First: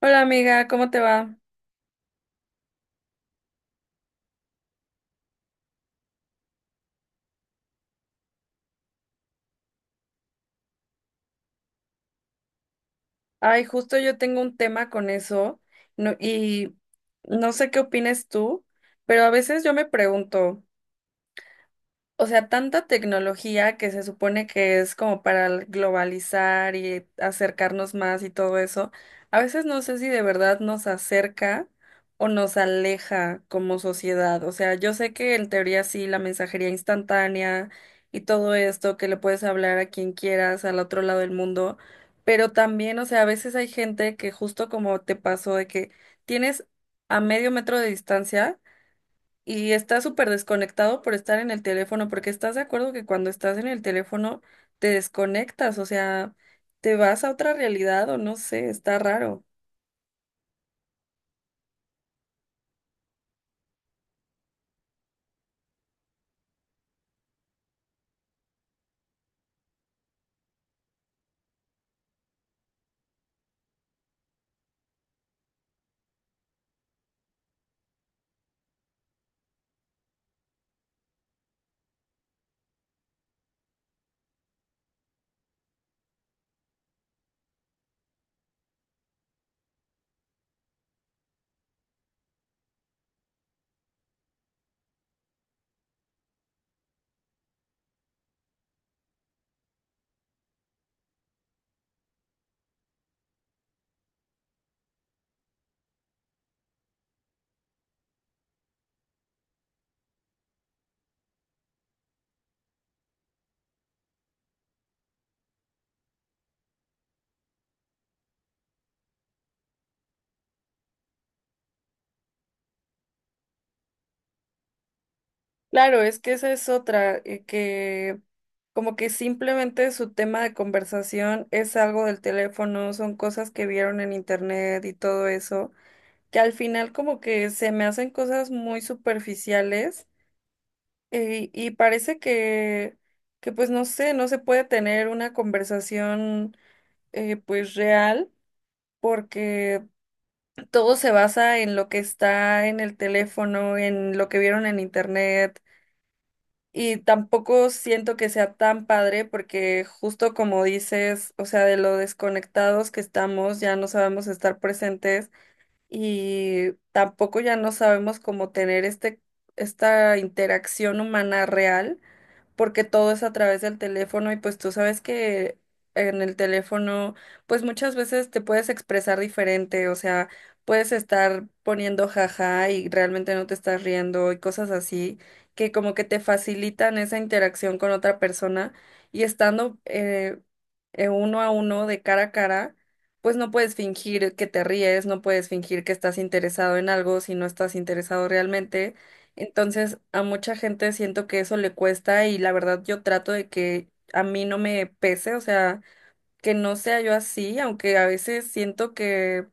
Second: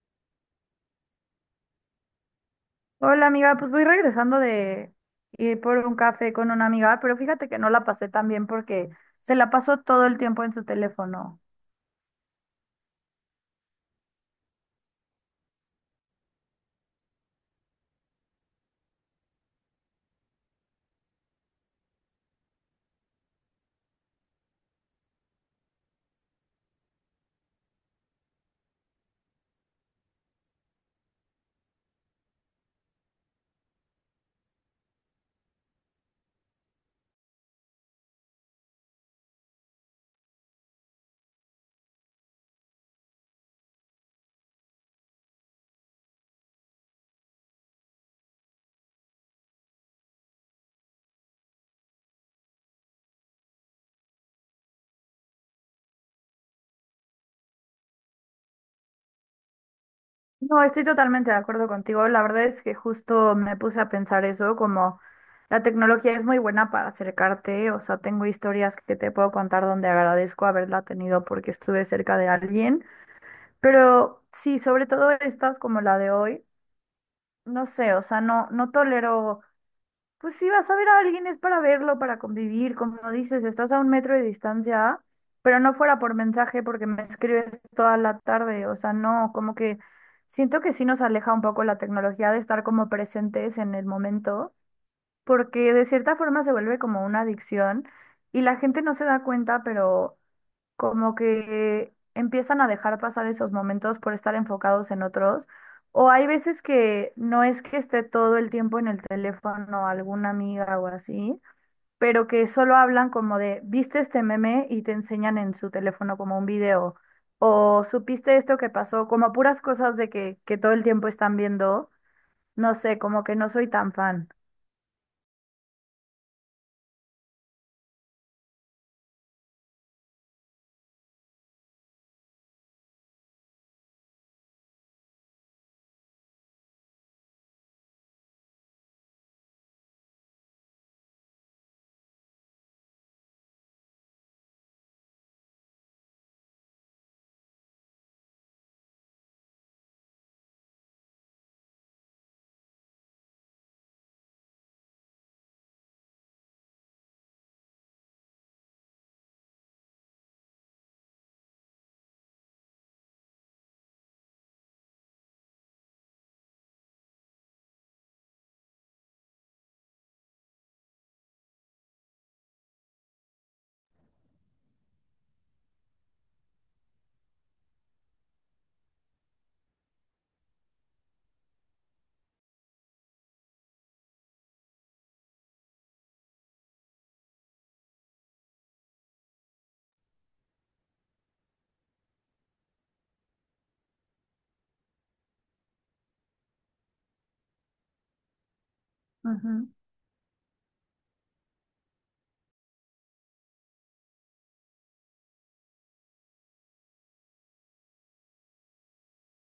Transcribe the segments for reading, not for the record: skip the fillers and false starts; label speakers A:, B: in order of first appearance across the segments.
A: Hola amiga, ¿cómo te va?
B: Hola amiga, pues voy regresando de ir por un café con una amiga, pero fíjate que no la pasé tan bien porque se la pasó todo el tiempo en su teléfono.
A: Ay, justo yo tengo un tema con eso y no sé qué opines tú, pero a veces yo me pregunto, o sea, tanta tecnología que se supone que es como para globalizar y acercarnos más y todo eso, a veces no sé si de verdad nos acerca o nos aleja como sociedad. O sea, yo sé que en teoría sí, la mensajería instantánea y todo esto, que le puedes hablar a quien quieras al otro lado del mundo, pero también, o sea, a veces hay gente que justo como te pasó de que tienes a medio metro de distancia y estás súper desconectado por estar en el teléfono, porque estás de acuerdo que cuando estás en el teléfono te desconectas, o sea, te vas a otra realidad o no sé, está raro.
B: No, estoy totalmente de acuerdo contigo. La verdad es que justo me puse a pensar eso, como la tecnología es muy buena para acercarte, o sea, tengo historias que te puedo contar donde agradezco haberla tenido porque estuve cerca de alguien, pero sí, sobre todo estas como la de hoy, no sé, o sea, no, no tolero. Pues si vas a ver a alguien es para verlo, para convivir, como dices, estás a un metro de distancia, ah, pero no fuera por mensaje porque me escribes toda la tarde, o sea, no, como que siento que sí nos aleja un poco la tecnología de estar como presentes en el momento, porque de cierta forma se vuelve como una adicción y la gente no se da cuenta, pero como que empiezan a dejar pasar esos momentos por estar enfocados en otros. O hay veces que no es que esté todo el tiempo en el teléfono alguna amiga o así, pero que solo hablan como de, viste este meme y te enseñan en su teléfono como un video, o supiste esto que pasó, como puras cosas de que todo el tiempo están viendo, no sé, como que no soy tan fan.
A: Claro, es que esa es otra, que como que simplemente su tema de conversación es algo del teléfono, son cosas que vieron en internet y todo eso, que al final como que se me hacen cosas muy superficiales. Y parece que, pues no sé, no se puede tener una conversación pues real, porque todo se basa en lo que está en el teléfono, en lo que vieron en internet y tampoco siento que sea tan padre porque justo como dices, o sea, de lo desconectados que estamos, ya no sabemos estar presentes y tampoco ya no sabemos cómo tener este, esta interacción humana real porque todo es a través del teléfono y pues tú sabes que en el teléfono pues muchas veces te puedes expresar diferente, o sea, puedes estar poniendo jaja y realmente no te estás riendo y cosas así que como que te facilitan esa interacción con otra persona y estando uno a uno de cara a cara. Pues no puedes fingir que te ríes, no puedes fingir que estás interesado en algo si no estás interesado realmente.
B: Ujú.
A: Entonces, a mucha gente siento que eso le cuesta y la verdad yo trato de que a mí no me pese, o sea, que no sea yo así, aunque a veces siento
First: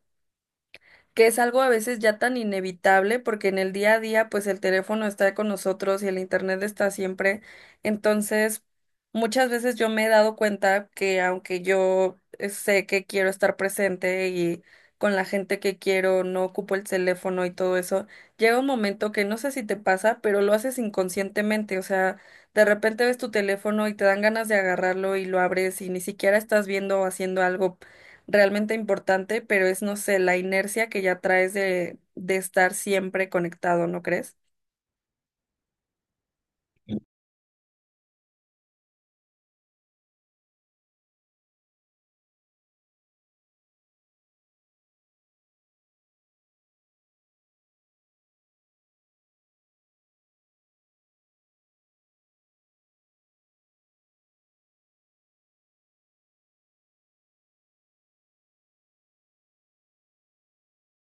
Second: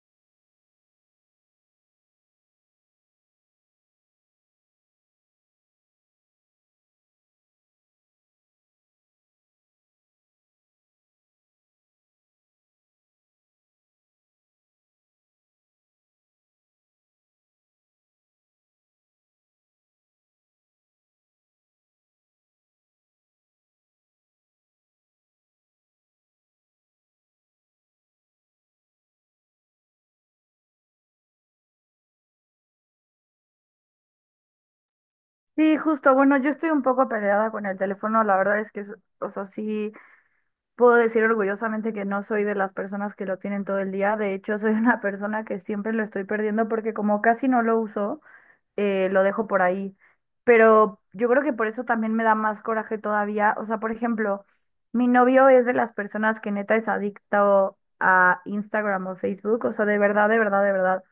A: que es algo a veces ya tan inevitable porque en el día a día pues el teléfono está con nosotros y el internet está siempre. Entonces, muchas veces yo me he dado cuenta que aunque yo sé que quiero estar presente y con la gente que quiero, no ocupo el teléfono y todo eso, llega un momento que no sé si te pasa, pero lo haces inconscientemente, o sea, de repente ves tu teléfono y te dan ganas de agarrarlo y lo abres y ni siquiera estás viendo o haciendo algo realmente importante, pero es, no sé, la inercia que ya traes de estar siempre conectado, ¿no crees?
B: Sí, justo, bueno, yo estoy un poco peleada con el teléfono, la verdad es que, o sea, sí. Puedo decir orgullosamente que no soy de las personas que lo tienen todo el día. De hecho, soy una persona que siempre lo estoy perdiendo porque como casi no lo uso, lo dejo por ahí. Pero yo creo que por eso también me da más coraje todavía. O sea, por ejemplo, mi novio es de las personas que neta es adicto a Instagram o Facebook. O sea, de verdad, de verdad, de verdad,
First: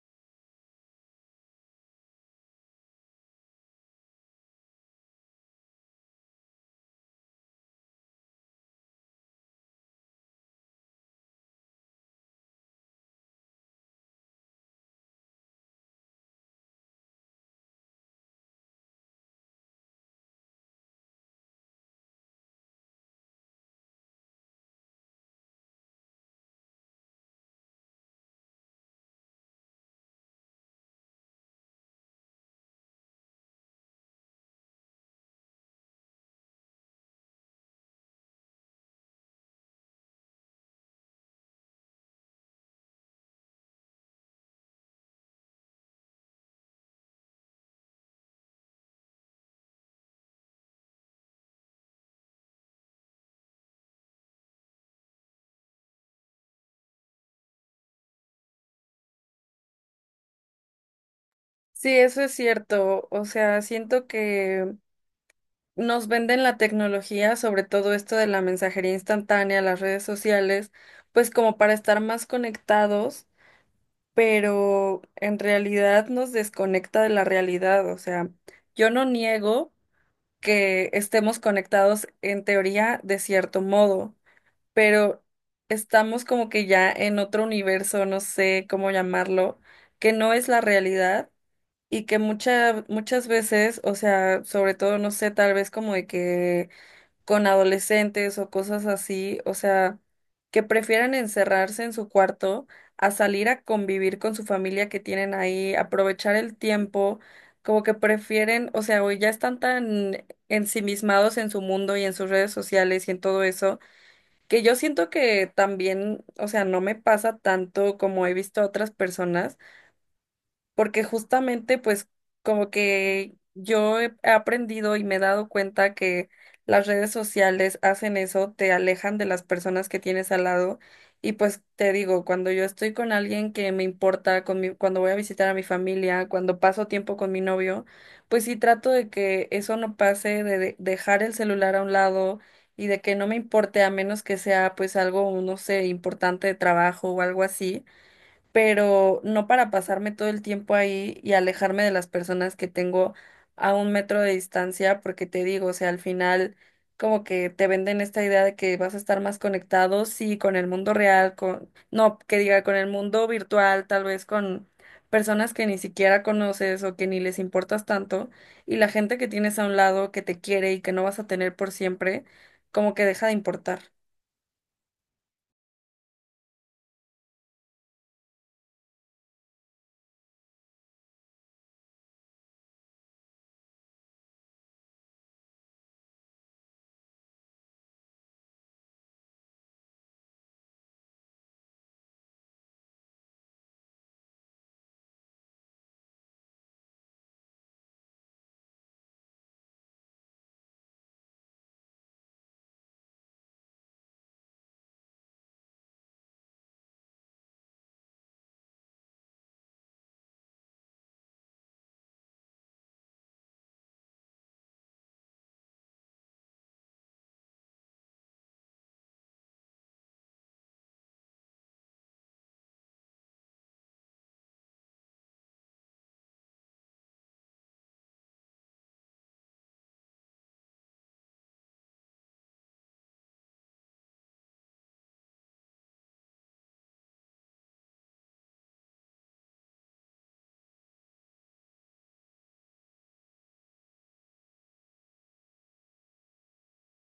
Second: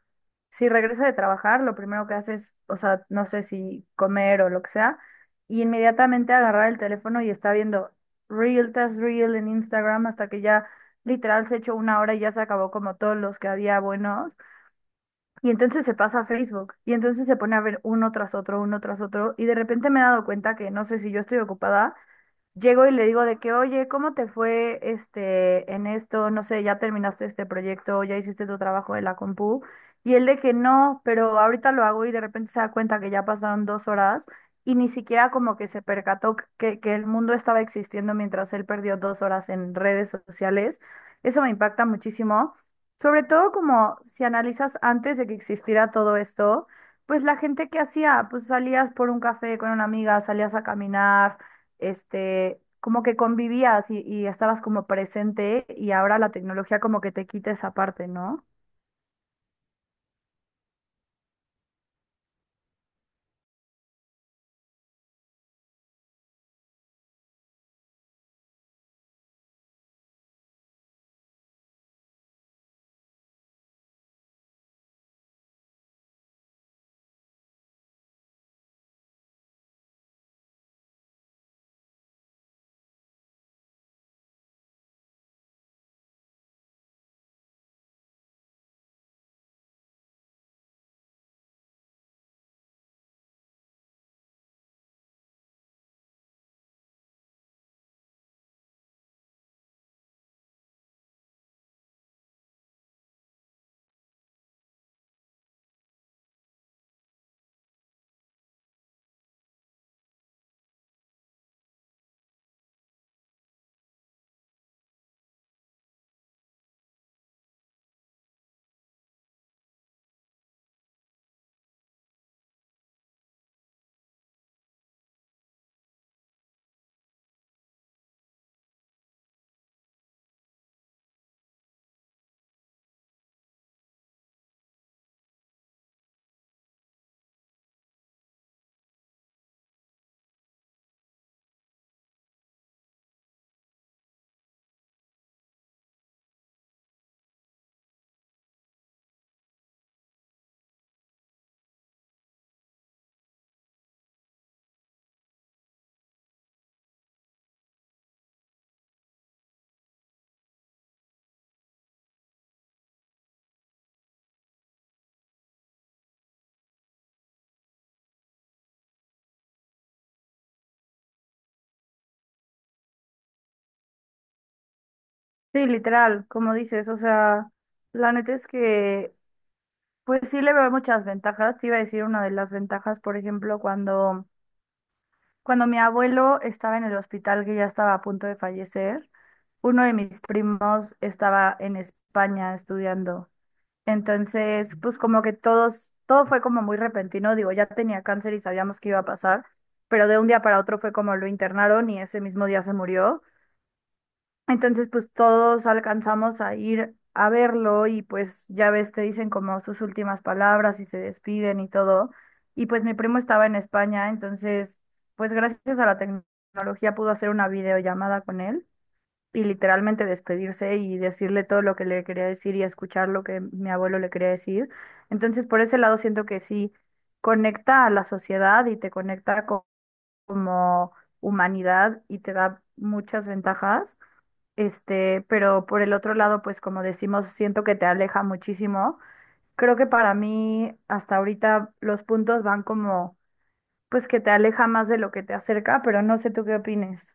B: si regresa de trabajar, lo primero que hace es, o sea, no sé si comer o lo que sea, y inmediatamente agarrar el teléfono y está viendo Reel tras Reel en Instagram hasta que ya literal se echó una hora y ya se acabó como todos los que había buenos. Y entonces se pasa a Facebook y entonces se pone a ver uno tras otro, y de repente me he dado cuenta que no sé si yo estoy ocupada. Llego y le digo de que, oye, ¿cómo te fue este en esto? No sé, ya terminaste este proyecto, ya hiciste tu trabajo de la compu. Y él de que no, pero ahorita lo hago, y de repente se da cuenta que ya pasaron dos horas y ni siquiera como que se percató que el mundo estaba existiendo mientras él perdió dos horas en redes sociales. Eso me impacta muchísimo. Sobre todo como si analizas antes de que existiera todo esto, pues la gente que hacía, pues salías por un café con una amiga, salías a caminar este, como que convivías y estabas como presente, y ahora la tecnología como que te quita esa parte, ¿no?
A: Sí, eso es cierto. O sea, siento que nos venden la tecnología, sobre todo esto de la mensajería instantánea, las redes sociales, pues como para estar más conectados, pero en realidad nos desconecta de la realidad. O sea, yo no niego que estemos conectados en teoría de cierto modo, pero estamos como que ya en otro universo, no sé cómo llamarlo, que no es la realidad y que muchas muchas veces, o sea, sobre todo, no sé, tal vez como de que con adolescentes o cosas así, o sea, que prefieran encerrarse en su cuarto a salir a convivir con su familia que tienen ahí, aprovechar el tiempo. Como que prefieren, o sea, hoy ya están tan ensimismados en su mundo y en sus redes sociales y en todo eso, que yo siento que también, o sea, no me pasa tanto como he visto a otras personas, porque justamente pues como que yo he aprendido y me he dado cuenta que las redes sociales hacen eso, te alejan de las personas que tienes al lado y pues te digo, cuando yo estoy con alguien que me importa, con cuando voy a visitar a mi familia, cuando paso tiempo con mi novio, pues sí trato de que eso no pase, de dejar el celular a un lado y de que no me importe a menos que sea pues algo, no sé, importante de trabajo o algo así, pero no para pasarme todo el tiempo ahí y alejarme de las personas que tengo a un metro de distancia, porque te digo, o sea, al final como que te venden esta idea de que vas a estar más conectado, sí, con el mundo real, con, no, que diga, con el mundo virtual, tal vez con personas que ni siquiera conoces o que ni les importas tanto, y la gente que tienes a un lado que te quiere y que no vas a tener por siempre, como que deja de importar.
B: Sí, literal, como dices, o sea, la neta es que, pues sí le veo muchas ventajas. Te iba a decir una de las ventajas, por ejemplo, cuando, cuando mi abuelo estaba en el hospital que ya estaba a punto de fallecer, uno de mis primos estaba en España estudiando. Entonces, pues como que todos, todo fue como muy repentino, digo, ya tenía cáncer y sabíamos que iba a pasar, pero de un día para otro fue como lo internaron y ese mismo día se murió. Entonces, pues todos alcanzamos a ir a verlo y pues ya ves, te dicen como sus últimas palabras y se despiden y todo. Y pues mi primo estaba en España, entonces, pues gracias a la tecnología pudo hacer una videollamada con él y literalmente despedirse y decirle todo lo que le quería decir y escuchar lo que mi abuelo le quería decir. Entonces, por ese lado siento que sí conecta a la sociedad y te conecta como humanidad y te da muchas ventajas. Este, pero por el otro lado, pues como decimos, siento que te aleja muchísimo. Creo que para mí hasta ahorita los puntos van como pues que te aleja más de lo que te acerca, pero no sé tú qué opines.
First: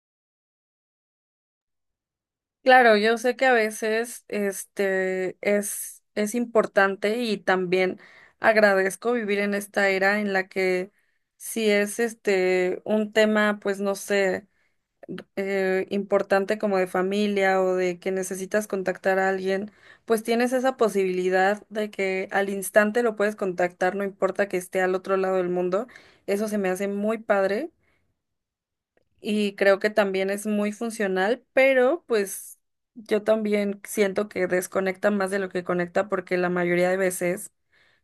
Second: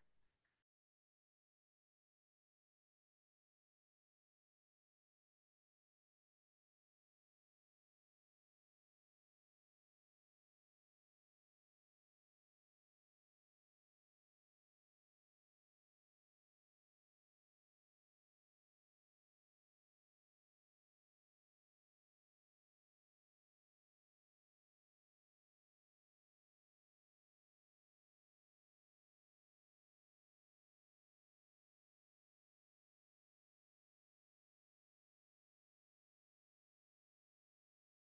A: Claro, yo sé que a veces este es importante y también agradezco vivir en esta era en la que si es este un tema, pues no sé, importante como de familia o de que necesitas contactar a alguien, pues tienes esa posibilidad de que al instante lo puedes contactar, no importa que esté al otro lado del mundo. Eso se me hace muy padre y creo que también es muy funcional, pero pues yo también siento que desconecta más de lo que conecta porque la mayoría de veces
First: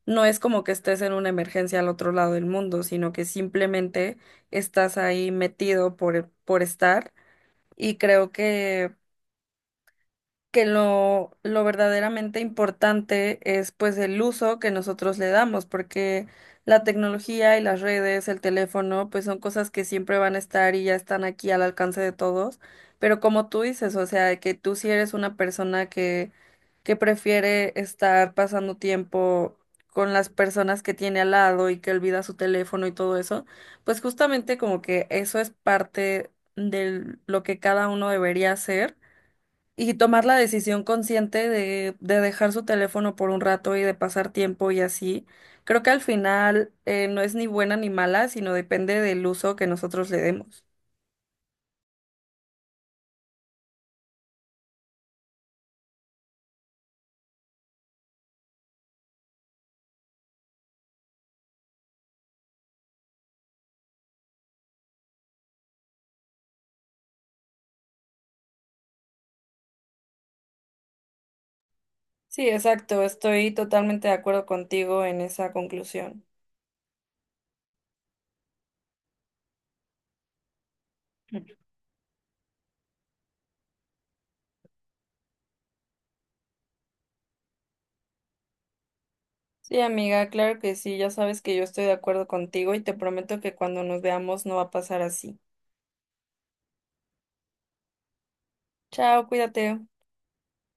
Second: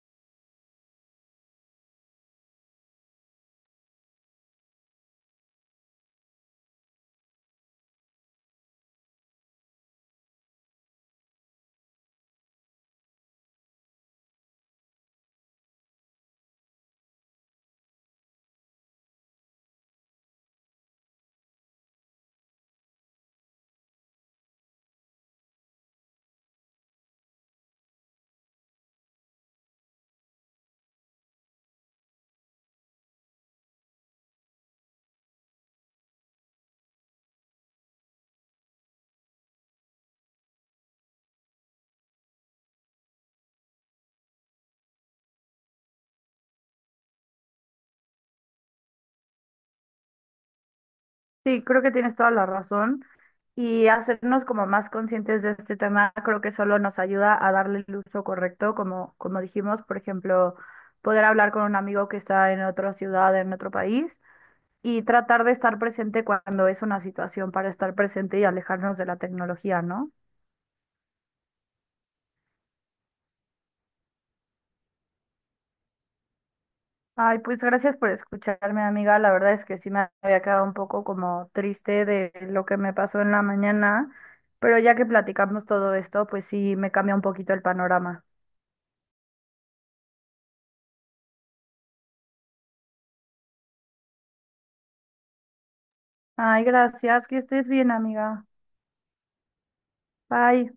A: no es como que estés en una emergencia al otro lado del mundo, sino que simplemente estás ahí metido por estar y creo que lo verdaderamente importante es pues el uso que nosotros le damos, porque la tecnología y las redes, el teléfono, pues son cosas que siempre van a estar y ya están aquí al alcance de todos. Pero como tú dices, o sea, que tú si eres una persona que prefiere estar pasando tiempo con las personas que tiene al lado y que olvida su teléfono y todo eso, pues justamente como que eso es parte de lo que cada uno debería hacer y tomar la decisión consciente de dejar su teléfono por un rato y de pasar tiempo y así. Creo que al final no es ni buena ni mala, sino depende del uso que nosotros le demos.
B: Sí, creo que tienes toda la razón. Y hacernos como más conscientes de este tema, creo que solo nos ayuda a darle el uso correcto, como, como dijimos, por ejemplo, poder hablar con un amigo que está en otra ciudad, en otro país, y tratar de estar presente cuando es una situación para estar presente y alejarnos de la tecnología, ¿no?
A: Sí, exacto. Estoy totalmente de acuerdo contigo en esa conclusión.
B: Ay, pues gracias por escucharme, amiga. La verdad es que sí me había quedado un poco como triste de lo que me pasó en la mañana, pero ya que platicamos todo esto, pues sí me cambia un poquito el panorama.
A: Sí, amiga, claro que sí. Ya sabes que yo estoy de acuerdo contigo y te prometo que cuando nos veamos no va a pasar así.
B: Ay, gracias, que estés bien, amiga.
A: Chao, cuídate.
B: Bye.